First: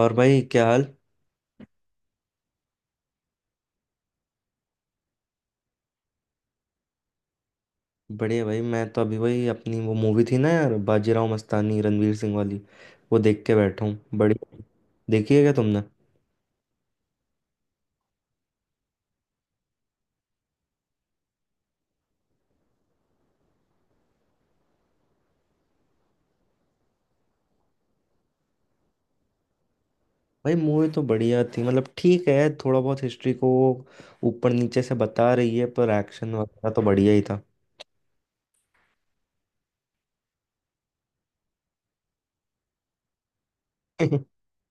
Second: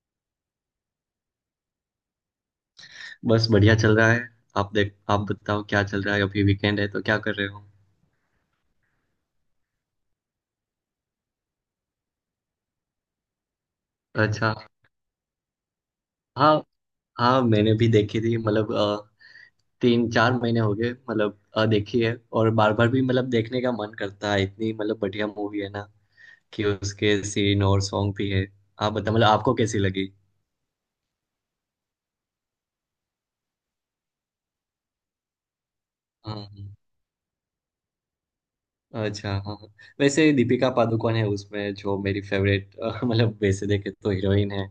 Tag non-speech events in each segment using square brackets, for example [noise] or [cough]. और भाई, क्या हाल? बस बढ़िया चल रहा है। आप बताओ क्या चल रहा है? अभी वीकेंड है तो क्या कर रहे हो? बढ़िया भाई। मैं तो अभी भाई अपनी वो मूवी थी ना यार, बाजीराव मस्तानी, रणवीर सिंह वाली, वो देख के बैठा हूँ। अच्छा। बढ़िया। देखी है क्या तुमने? हाँ हाँ, मैंने भी देखी थी मतलब तीन चार महीने हो गए मतलब देखी है। और बार बार भी मतलब देखने का मन करता है, इतनी मतलब बढ़िया मूवी है ना कि उसके सीन और सॉन्ग भी है। आप बताओ मतलब आपको कैसी लगी? भाई मूवी तो बढ़िया थी, मतलब ठीक है। थोड़ा बहुत हिस्ट्री को ऊपर नीचे से बता रही है, पर एक्शन वगैरह हाँ। तो बढ़िया ही था। अच्छा हाँ हाँ। वैसे दीपिका पादुकोण है उसमें, जो मेरी फेवरेट [laughs] मतलब वैसे देखे तो [laughs] हीरोइन है।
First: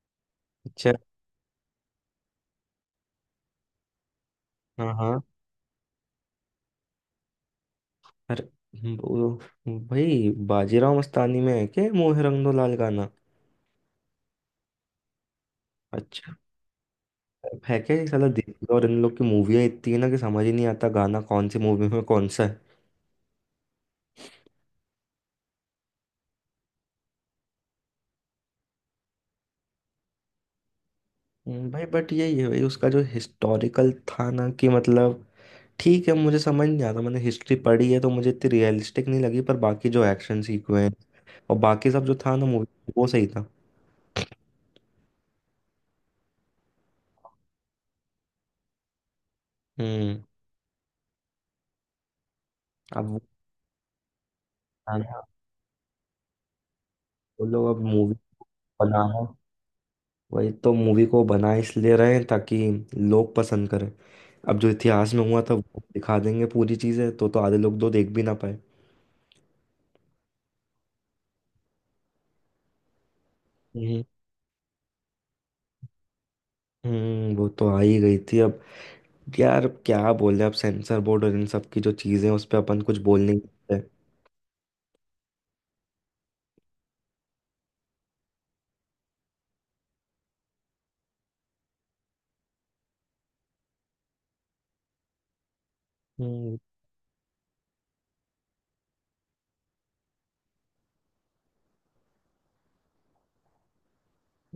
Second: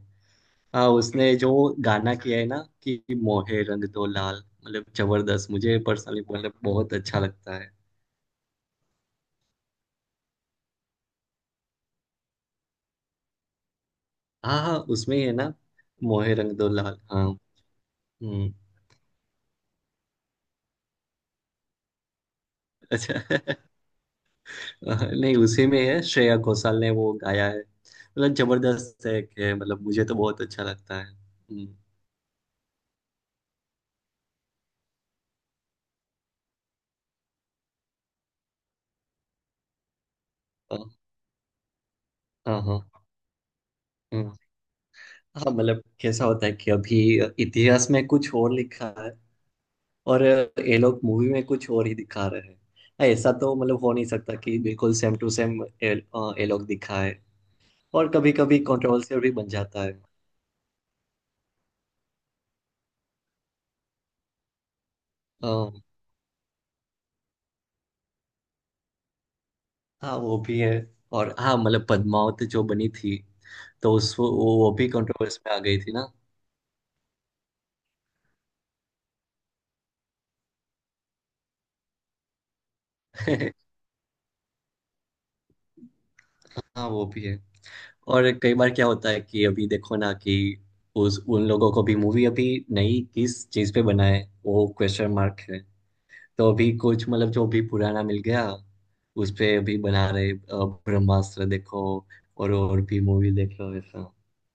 हाँ, अच्छा। उसने जो गाना किया है ना कि मोहे रंग दो लाल, मतलब हाँ हाँ। जबरदस्त। मुझे पर्सनली मतलब बहुत अच्छा लगता है। अरे भाई बाजीराव मस्तानी में है क्या ये मोहे रंग दो लाल गाना? हाँ हाँ, उसमें ही है ना। अच्छा। मोहे रंग दो लाल, हाँ। है क्या ये साला, हम्म। दीपिका और इन लोग की मूवियाँ इतनी है ना कि समझ ही नहीं आता गाना कौन सी मूवी में कौन सा है। अच्छा। [laughs] नहीं, उसी में है, श्रेया घोषाल ने वो गाया है, मतलब जबरदस्त है कि मतलब मुझे तो बहुत अच्छा लगता है। भाई बट यही है भाई, उसका जो हिस्टोरिकल था ना, कि मतलब ठीक है, मुझे समझ नहीं आता। मैंने हिस्ट्री पढ़ी है तो मुझे इतनी रियलिस्टिक नहीं लगी, पर बाकी जो एक्शन सीक्वेंस हाँ और बाकी सब जो था ना हाँ मूवी, हाँ। वो सही था। हम्म, हाँ मतलब कैसा होता है कि अभी इतिहास में कुछ और लिखा है और हम्म। ये लोग मूवी में कुछ और ही दिखा रहे हैं। अब हाँ, वो ऐसा तो मतलब हो नहीं सकता कि बिल्कुल सेम बनाना- टू सेम ये ये लोग दिखाए। वो लोग अब और मूवी कभी कभी कंट्रोवर्सियल बनाना, भी बन जाता है। वही तो मूवी को बना इसलिए रहे हैं ताकि लोग पसंद करें। अब जो इतिहास में हुआ था अ, वो दिखा देंगे पूरी चीजें, तो आधे लोग तो देख भी ना पाए। हाँ वो भी है। और हाँ मतलब पद्मावत जो बनी थी तो हम्म। वो भी कंट्रोवर्स में आ गई थी ना। वो तो आ ही गई थी। अब यार क्या बोले, अब सेंसर बोर्ड और इन सब की जो चीजें हैं, उस पे अपन कुछ बोल नहीं [laughs] सकते। हाँ वो भी है। और कई बार क्या होता है कि अभी देखो ना कि उस उन लोगों को भी मूवी अभी नई किस चीज पे बनाए वो क्वेश्चन मार्क है। तो हम्म। अभी कुछ मतलब जो भी पुराना मिल गया उस पे अभी बना रहे, ब्रह्मास्त्र देखो और भी मूवी देख लो ऐसा।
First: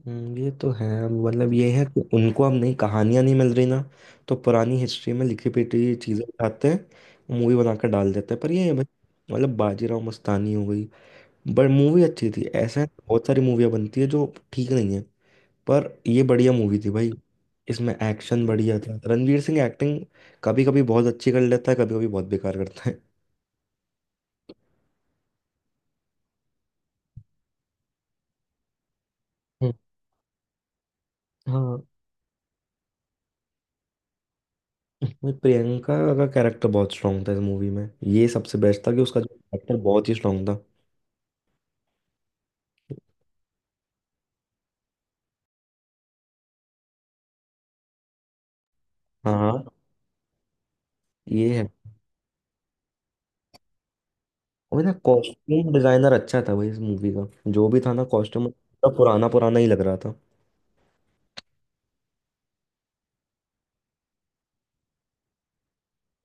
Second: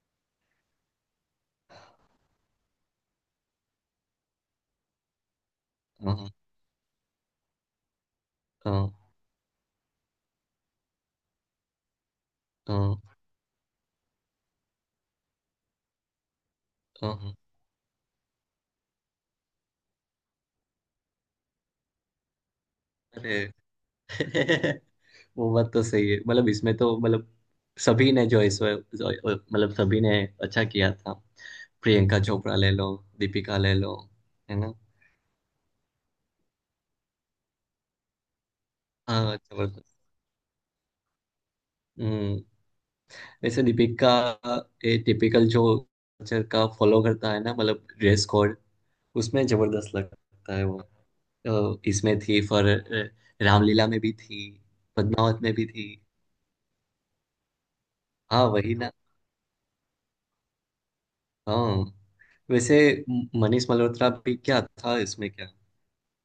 ये तो है, मतलब ये है कि उनको अब नई कहानियां नहीं मिल रही ना, तो पुरानी हिस्ट्री में लिखी पिटी चीजें हाँ उठाते हैं, मूवी बनाकर डाल देते हैं। पर ये है भाई, हाँ मतलब बाजीराव मस्तानी हो गई, बट मूवी अच्छी थी। ऐसे हाँ बहुत सारी मूवियाँ बनती है जो ठीक नहीं है, पर ये बढ़िया मूवी थी भाई। हाँ हाँ। इसमें एक्शन बढ़िया था। रणवीर सिंह एक्टिंग कभी कभी बहुत अच्छी कर लेता है, कभी कभी बहुत बेकार करता है। अरे। [laughs] वो बात तो सही है, मतलब इसमें तो मतलब सभी ने जो इस हम्म, मतलब सभी ने अच्छा किया था। हाँ। प्रियंका चोपड़ा ले लो, दीपिका ले लो, है ना। नहीं, प्रियंका का कैरेक्टर बहुत स्ट्रांग था इस मूवी में। ये सबसे बेस्ट था कि उसका जो हाँ कैरेक्टर जबरदस्त। बहुत ही स्ट्रांग था। हम्म। वैसे दीपिका ये टिपिकल जो कल्चर का फॉलो करता है ना, मतलब ड्रेस कोड, हाँ उसमें हाँ, जबरदस्त लगता है वो। ये है। अ, इसमें थी फॉर, रामलीला में भी थी, और ना, पद्मावत में भी कॉस्ट्यूम थी। डिजाइनर अच्छा था भाई इस मूवी का, जो भी था ना हाँ कॉस्ट्यूम, वही ना। पुराना पुराना ही लग रहा था। हाँ, वैसे मनीष मल्होत्रा भी क्या था इसमें, क्या?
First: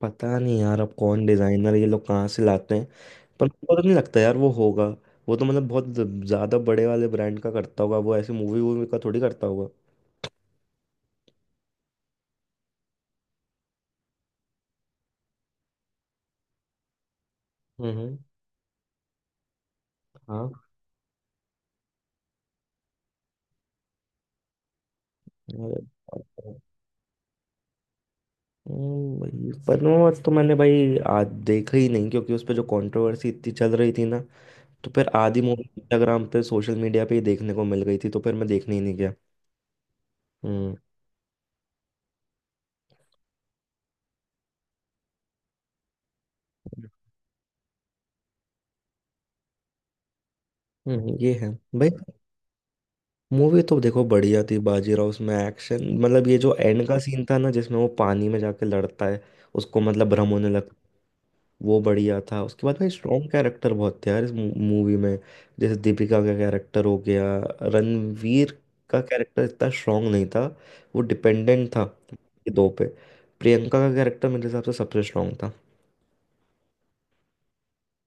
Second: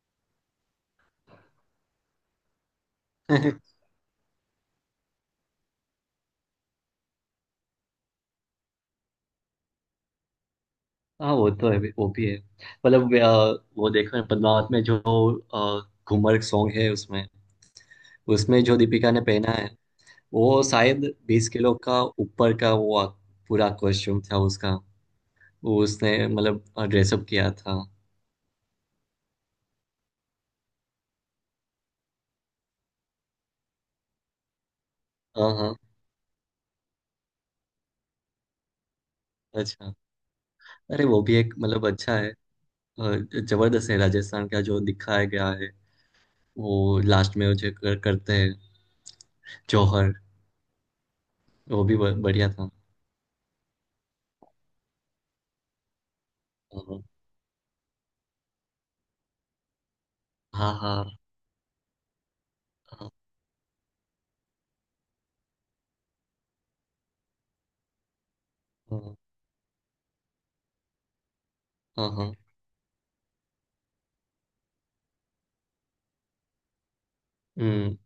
पता नहीं यार, अब कौन डिजाइनर ये लोग कहाँ से लाते हैं, पर मुझे पता [laughs] नहीं लगता यार वो होगा। वो तो मतलब बहुत ज्यादा बड़े वाले ब्रांड का करता होगा, वो ऐसे मूवी वूवी का थोड़ी करता होगा। हाँ वो तो है, वो भी है। मतलब वो देखो ना, पद्मावत में जो अ, घूमर सॉन्ग है उसमें, हम्म। उसमें जो दीपिका ने पहना है वो हाँ शायद 20 किलो का ऊपर का वो पूरा कॉस्ट्यूम था उसका। यार। वो उसने मतलब ड्रेसअप किया था। भाई पद्मावत तो मैंने भाई आज देखा ही नहीं, क्योंकि उस पे जो कंट्रोवर्सी इतनी चल रही थी ना, तो फिर आधी हाँ मूवी हाँ। इंस्टाग्राम पे, सोशल मीडिया पे ही देखने को मिल गई थी, तो फिर मैं देखने ही नहीं गया। अच्छा। हम्म। अरे वो भी एक मतलब अच्छा है। अ, जबरदस्त है, राजस्थान का जो दिखाया गया है वो लास्ट में वो जो करते हैं, जौहर। ये है वो भाई। भी बढ़िया था। मूवी तो देखो बढ़िया थी बाजीराव। उसमें एक्शन, मतलब ये जो एंड का हाँ सीन था ना, जिसमें वो पानी में जाके लड़ता है, उसको मतलब भ्रम होने हाँ लगता है, हाँ वो बढ़िया था। उसके बाद भाई हाँ स्ट्रॉन्ग कैरेक्टर बहुत थे यार इस मूवी में। जैसे दीपिका का कैरेक्टर हो गया। रणवीर का हाँ। कैरेक्टर इतना स्ट्रांग नहीं था, वो डिपेंडेंट था हाँ, हाँ। ये दो पे। प्रियंका का कैरेक्टर मेरे हिसाब से सबसे स्ट्रांग था, हम्म।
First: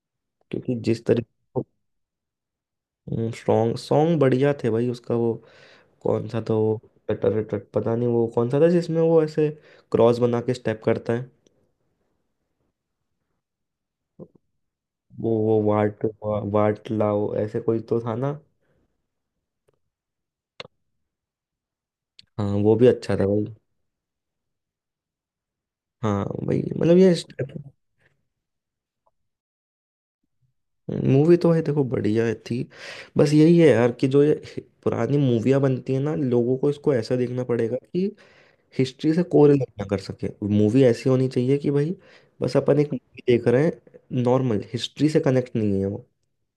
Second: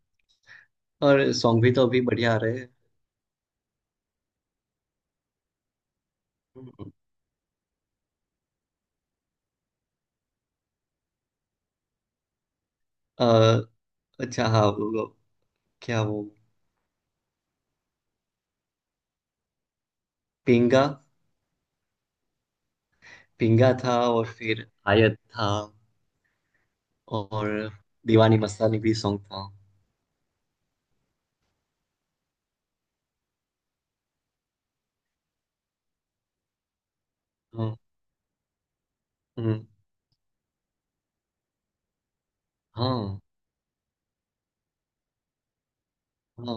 क्योंकि जिस तरीके। और सॉन्ग भी तो अभी बढ़िया आ रहे हैं। स्ट्रांग सॉन्ग बढ़िया थे भाई, उसका वो कौन सा था वो, हम्म। टटर टट, पता नहीं वो कौन सा था जिसमें वो ऐसे क्रॉस बना के स्टेप करता है। अ, अच्छा हाँ, वो क्या, वाट वो वाट लाओ, ऐसे कोई तो था ना। पिंगा? हाँ वो भी अच्छा था भाई। पिंगा था, और फिर आयत था, हाँ भाई, मतलब ये और दीवानी मस्तानी भी सॉन्ग था। मूवी तो है देखो बढ़िया थी। बस यही है यार कि जो ये पुरानी मूवियाँ बनती है ना, लोगों को इसको ऐसा देखना हाँ। पड़ेगा कि हिस्ट्री से हम्म, कोरिलेट ना कर सके। मूवी ऐसी होनी चाहिए कि भाई बस अपन एक हाँ मूवी देख रहे हैं, नॉर्मल, हिस्ट्री से कनेक्ट नहीं है वो, हाँ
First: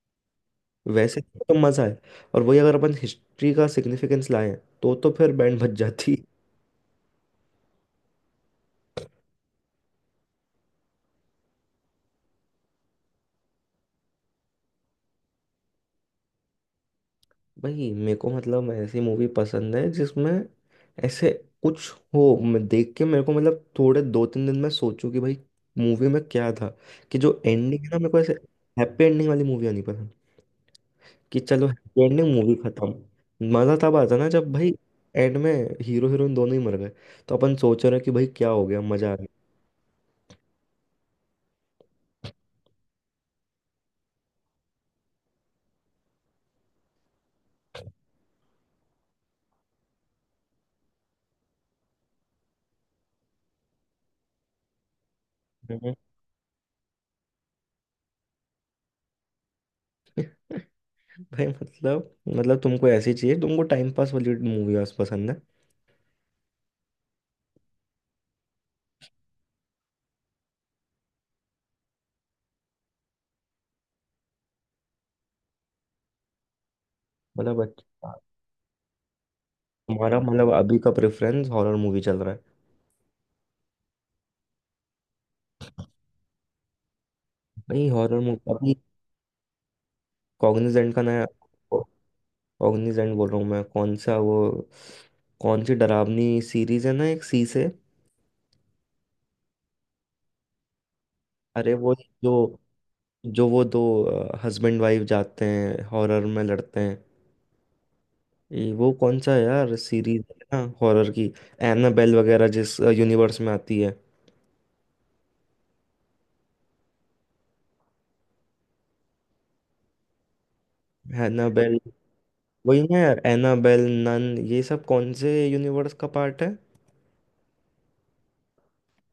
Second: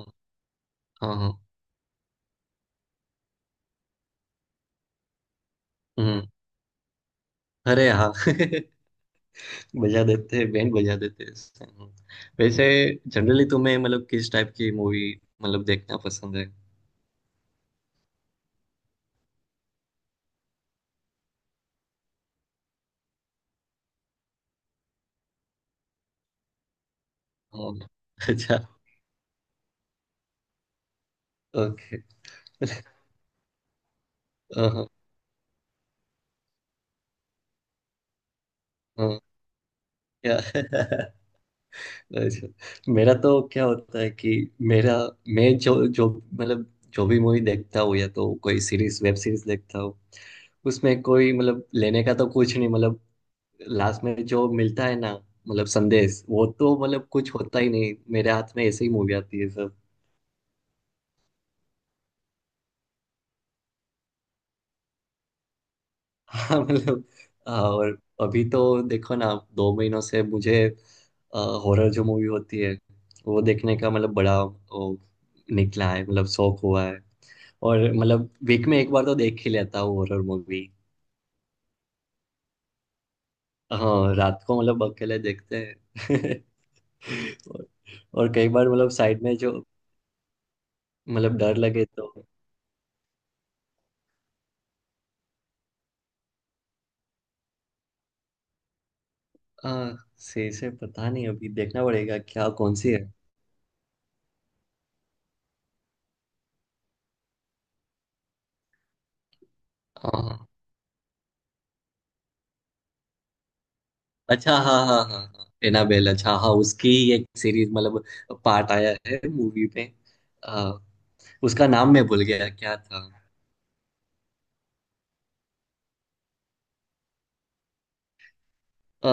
हाँ वैसे हाँ। तो मज़ा है। और वही अगर अपन हिस्ट्री का सिग्निफिकेंस लाएं तो फिर बैंड बज जाती। हम्म। अरे हाँ [laughs] बजा देते हैं, बैंड बजा देते हैं इससे, वैसे जनरली तुम्हें मतलब किस टाइप की मूवी मतलब देखना पसंद है? भाई मेरे को मतलब ऐसी मूवी पसंद है जिसमें ऐसे कुछ हो, मैं देख के मेरे को मतलब थोड़े दो तीन दिन में सोचूं कि भाई मूवी में क्या था। कि जो एंडिंग हाँ। है ना, मेरे को ऐसे अच्छा। हैप्पी एंडिंग वाली मूवी आनी पसंद, कि चलो ओके। हैप्पी एंडिंग, मूवी [laughs] खत्म। मज़ा तब आता ना जब भाई हाँ एंड में हीरो हीरोइन दोनों ही मर गए, तो अपन सोच रहे हैं कि भाई क्या हो गया, मज़ा आ हाँ, गया। या [laughs] अच्छा। मेरा तो क्या होता है कि मेरा, मैं जो जो मतलब जो भी मूवी देखता हूँ, या तो कोई सीरीज, वेब सीरीज देखता हूँ, उसमें कोई मतलब लेने का तो कुछ नहीं, मतलब लास्ट में जो मिलता है ना, मतलब हम्म। संदेश, वो तो मतलब कुछ होता ही नहीं, मेरे हाथ में ऐसे ही मूवी आती है सब। [laughs] भाई मतलब, तुमको ऐसी चाहिए, तुमको टाइम पास वाली मूवी पसंद है। [laughs] हाँ मतलब। हाँ, और अभी तो देखो ना, 2 महीनों से मुझे हॉरर जो मूवी होती है वो देखने का मतलब बड़ा वो, निकला है, मतलब शौक हुआ है। मतलब और अच्छा, मतलब वीक में एक बार तो देख ही लेता हूँ तुम्हारा हॉरर मतलब मूवी। अभी का प्रेफरेंस हॉरर मूवी चल रहा है। हाँ, रात को मतलब अकेले देखते हैं। [laughs] और, नहीं, हॉरर और कई मूवी बार अभी मतलब साइड में जो कॉग्निजेंट का नया, मतलब डर लगे तो। कॉग्निजेंट बोल रहा हूँ मैं, कौन सा वो, कौन सी डरावनी सीरीज है ना एक सी से? हाँ सही से पता नहीं, अभी अरे देखना वो, पड़ेगा जो, क्या कौन सी है। जो वो दो हस्बैंड वाइफ जाते हैं हॉरर में, लड़ते हैं, ये वो कौन सा है यार, सीरीज है हाँ ना हॉरर की, एनाबेल वगैरह जिस यूनिवर्स में आती है। अच्छा हाँ हाँ हाँ हाँ, एनाबेल। अच्छा हाँ, उसकी एक सीरीज मतलब पार्ट आया है मूवी में। हाँ, उसका एनाबेल, नाम मैं भूल गया क्या वही ना था। यार एनाबेल, नन ये सब कौन से यूनिवर्स का पार्ट है। अ,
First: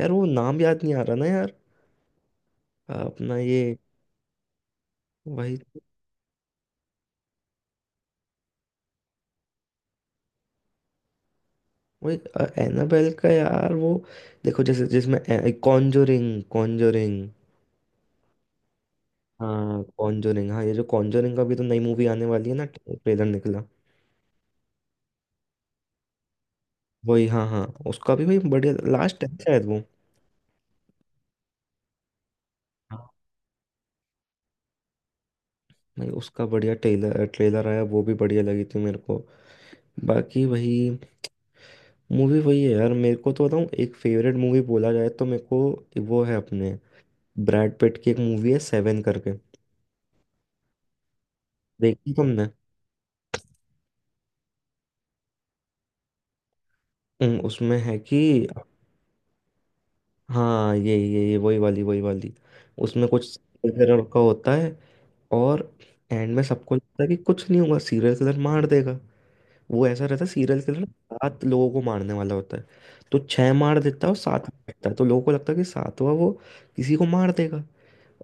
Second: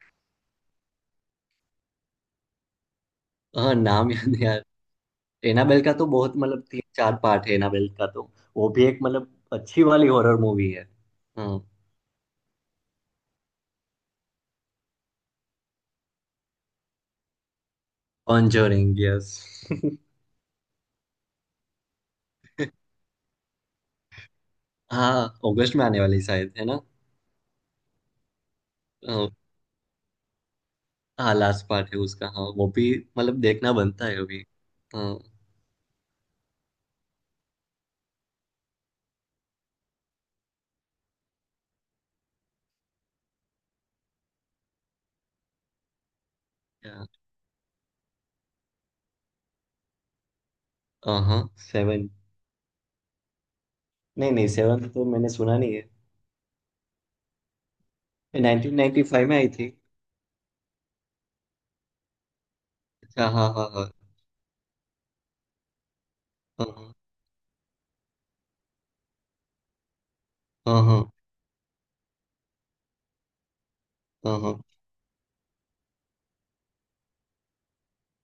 यार वो नाम याद नहीं आ रहा ना यार। अपना हाँ, ये नाम याद नहीं आ। वही एनाबेल का तो बहुत मतलब तीन चार पार्ट है एनाबेल का तो। वो भी एक मतलब अच्छी वाली हॉरर मूवी है। हाँ। वही एनाबेल का यार वो, देखो जैसे जिसमें कॉन्जोरिंग, कॉन्जोरिंग, कॉन्जरिंग, यस। हाँ [laughs] कॉन्जोरिंग। हाँ, ये जो कॉन्जोरिंग का भी तो नई मूवी आने वाली है ना, ट्रेलर निकला। हाँ, अगस्त में आने वाली शायद है ना? वही, हाँ हाँ, उसका भी भाई बढ़िया लास्ट है हाँ शायद वो। हाँ, लास्ट पार्ट है उसका। हाँ वो भी हाँ। मतलब देखना बनता है अभी। हाँ। भाई उसका बढ़िया ट्रेलर, ट्रेलर आया, वो भी बढ़िया लगी थी मेरे को। बाकी वही मूवी वही है यार, मेरे को तो बताऊँ एक फेवरेट मूवी बोला जाए तो मेरे को वो है अपने क्या- ब्रैड पिट की एक मूवी है, सेवन करके। हाँ हाँ, सेवन। देखी तुमने? नहीं नहीं, सेवन तो मैंने सुना नहीं है। उसमें है कि, 1995 में आई थी। हाँ यही यही वही वाली, वही वाली, उसमें कुछ अच्छा हाँ हाँ serial हाँ killer का होता है। और एंड में सबको लगता है कि कुछ नहीं होगा, सीरियल किलर मार देगा। वो ऐसा रहता है सीरियल हाँ हाँ किलर, हाँ सात लोगों को मारने वाला होता है। तो छह मार देता है और हाँ सात हाँ बचता है, तो लोगों को लगता है कि सातवां वो किसी को मार देगा,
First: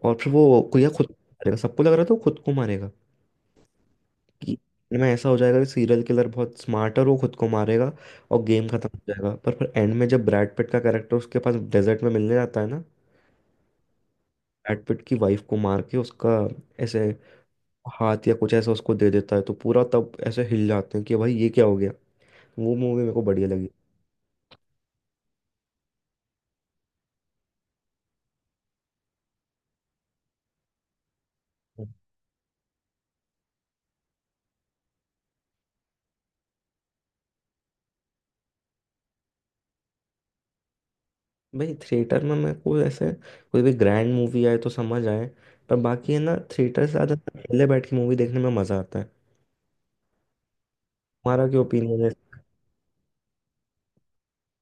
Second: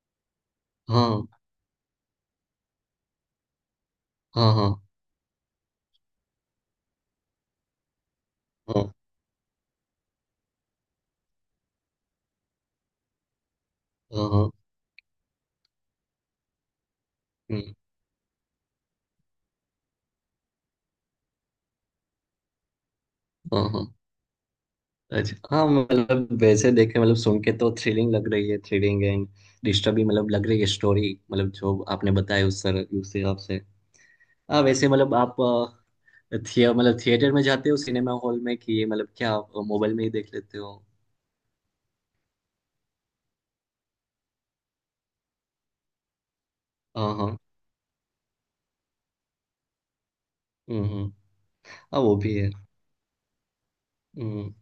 और फिर वो या खुद को मारेगा। सबको लग रहा था वो खुद को मारेगा हाँ हाँ कि हाँ हाँ हाँ end में ऐसा हो जाएगा, कि सीरियल किलर बहुत स्मार्ट है और वो खुद को मारेगा और गेम खत्म हो जाएगा। पर फिर एंड में जब ब्रैड पिट का कैरेक्टर उसके पास डेजर्ट में मिलने जाता है ना, हाँ हाँ ब्रैड पिट की वाइफ को मार के उसका ऐसे हाथ या कुछ ऐसा उसको दे देता है, तो पूरा तब ऐसे हिल जाते हैं कि भाई ये क्या हो गया। वो मूवी मेरे को बढ़िया हाँ, हाँ, लगी। हाँ। अच्छा हाँ मतलब वैसे देखे मतलब सुन के तो थ्रिलिंग लग रही है, थ्रिलिंग एंड डिस्टर्बिंग मतलब लग रही है स्टोरी मतलब, जो आपने बताया उस सर उस हिसाब से। हाँ वैसे मतलब आप थिए मतलब थिएटर में जाते हो, सिनेमा हॉल में, कि ये मतलब क्या आप मोबाइल में ही देख लेते हो? भाई थिएटर में मेरे को ऐसे कोई भी ग्रैंड मूवी आए तो समझ आए, पर बाकी है ना थिएटर से ज़्यादा हाँ हाँ। अकेले बैठ के मूवी देखने में मज़ा आता है। हम्म हम्म। तुम्हारा क्या हाँ ओपिनियन है? वो भी है। हम्म।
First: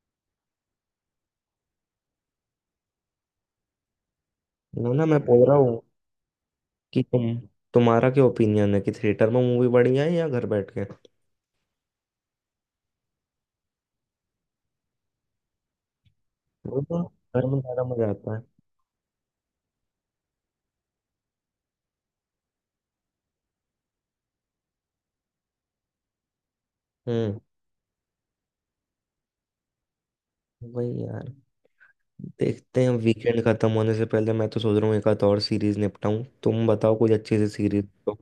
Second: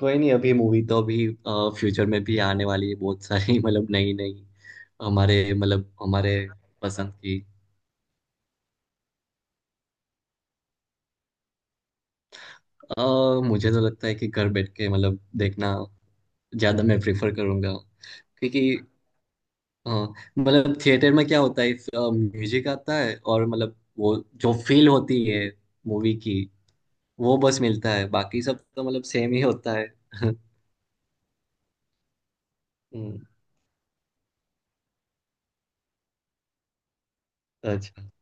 कोई नहीं, अभी मूवी तो अभी फ्यूचर में भी आने वाली है बहुत सारी [laughs] मतलब नई नई, ना ना, मैं हमारे बोल रहा हूँ मतलब हमारे कि पसंद तुम, की। तुम्हारा क्या ओपिनियन है कि थिएटर में मूवी बढ़िया है या घर बैठ के? अ, मुझे तो लगता है कि घर बैठ के मतलब देखना वो ज्यादा मैं तो प्रेफर घर में करूंगा। ज़्यादा मज़ा आता है। क्योंकि अ, मतलब थिएटर में क्या होता है, म्यूजिक आता है और मतलब वो जो फील होती है मूवी की, वो हम्म। बस मिलता है, बाकी सब तो मतलब सेम ही होता है। [laughs] वही यार, देखते हैं, हम्म, वीकेंड खत्म होने से पहले मैं तो सोच रहा हूँ एक आध और सीरीज निपटाऊं, तुम बताओ कोई अच्छी सी सीरीज अच्छा। तो।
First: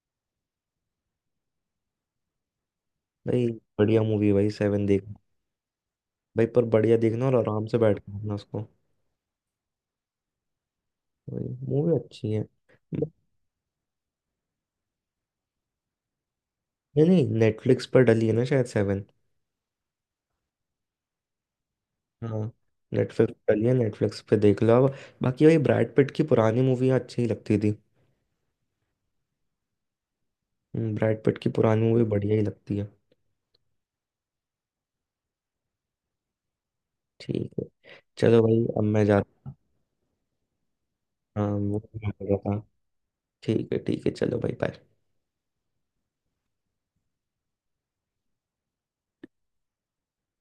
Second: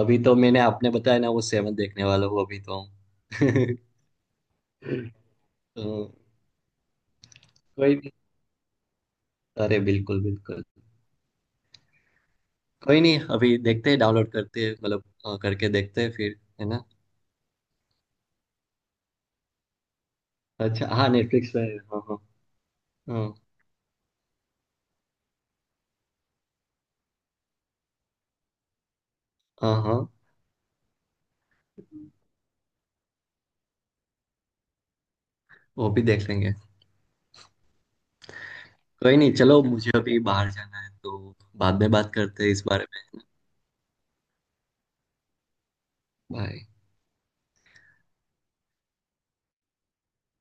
अभी तो मैंने, आपने बताया ना वो सेवन, देखने वाला हूँ अभी तो। भाई [laughs] बढ़िया मूवी भाई, सेवन देख तो भाई, पर बढ़िया देखना और आराम से कोई बैठ नहीं। के देखना उसको, अरे बिल्कुल बिल्कुल। भाई मूवी अच्छी है। कोई नहीं नहीं, अभी देखते हैं, डाउनलोड करते हैं मतलब करके देखते हैं फिर है ना। नहीं, नेटफ्लिक्स पर डली है ना शायद सेवन। अच्छा हाँ, नेटफ्लिक्स पे है, हाँ हाँ हाँ, हाँ नेटफ्लिक्स पर डली है, नेटफ्लिक्स पे देख लो अब। बाकी भाई ब्रैड पिट की पुरानी मूवियाँ अच्छी ही लगती थी। हाँ हाँ। ब्रैड पिट की पुरानी मूवी बढ़िया ही लगती है। वो भी देख लेंगे। ठीक है, चलो भाई, अब मैं कोई नहीं जाता चलो, मुझे अभी बाहर जाना है तो हूँ। हाँ, बाद वो में मैं बात कर रहा करते हैं था। इस बारे में। ठीक है ठीक है, चलो भाई, bye। बाय।